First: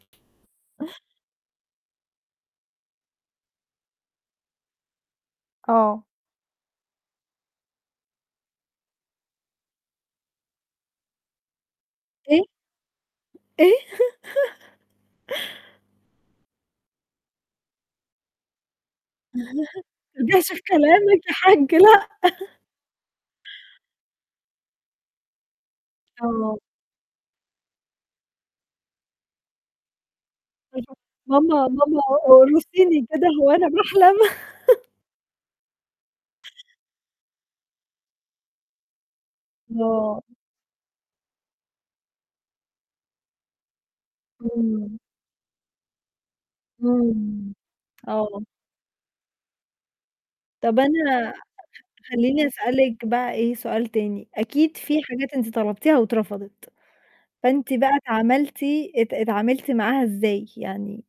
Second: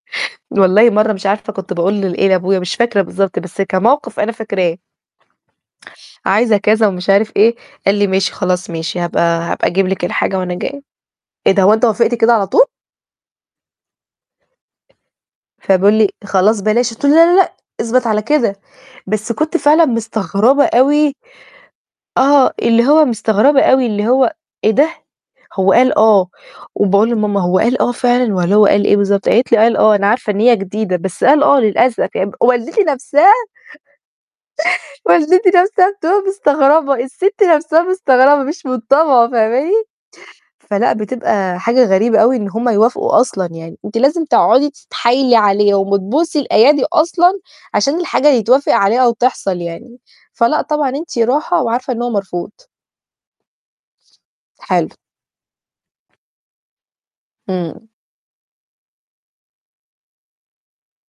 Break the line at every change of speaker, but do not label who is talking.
والله مرة مش عارفة كنت باقول لل إيه، لأبويا، مش فاكرة بالضبط بس كموقف أنا فاكراه.
آه.
عايزة كذا ومش عارف إيه، قال لي: "ماشي، خلاص ماشي، هابقى هابقى أجيب لِك الحاجة وأنا جاي." "إيه ده، هو أنت وافقت كده
إيه؟
على طول؟"
إيه؟
فبيقول لي: "خلاص بلاش." قلت له: "لأ لأ، اثبت على كده." بس كنت
ما
فعلًا
ترجعش في
مستغربة أوي.
كلامك يا حج، لأ.
آه، اللي هو مستغربة أوي، اللي هو: "إيه ده؟" هو قال: "آه"،
آه.
وباقول لماما: "هو قال آه فعلًا والّا هو قال إيه بالضبط؟" قالت لي: "قال آه. أنا عارفة إن هي جديدة، بس قال: 'آه'
ماما، ماما
للأسف." ي والدتي
أقرصيني كده
نَفْسها
هو أنا باحلم.
والدتي نَفْسها بتبقى مستغربة، الست نَفْسها مستغربة، مش من طابعه، فاهماني؟
آه.
فلأ، بتبقى حاجة غريبة أوي إن هُم يوافقوا أصلًا يعني. أنتِ لازم تقعدي
إمم.
تتحايلي عليهم وتبوسي الأيادي أصلًا
إمم،
عشان الحاجة
آه.
يتوافق عليها أو تحصل يعني. فلأ
طَب
طبعًا، أنتِ
أنا
راحة وعارفة إنه هو
خليني
مرفوض.
أسألِك بقى إيه سؤال تاني، أكيد
حلو.
في حاجات أنتِ طلبتيها واترفضت، فأنتِ
امم.
بقى اتعملتِ اتعاملتِ معاها إزاي يعني؟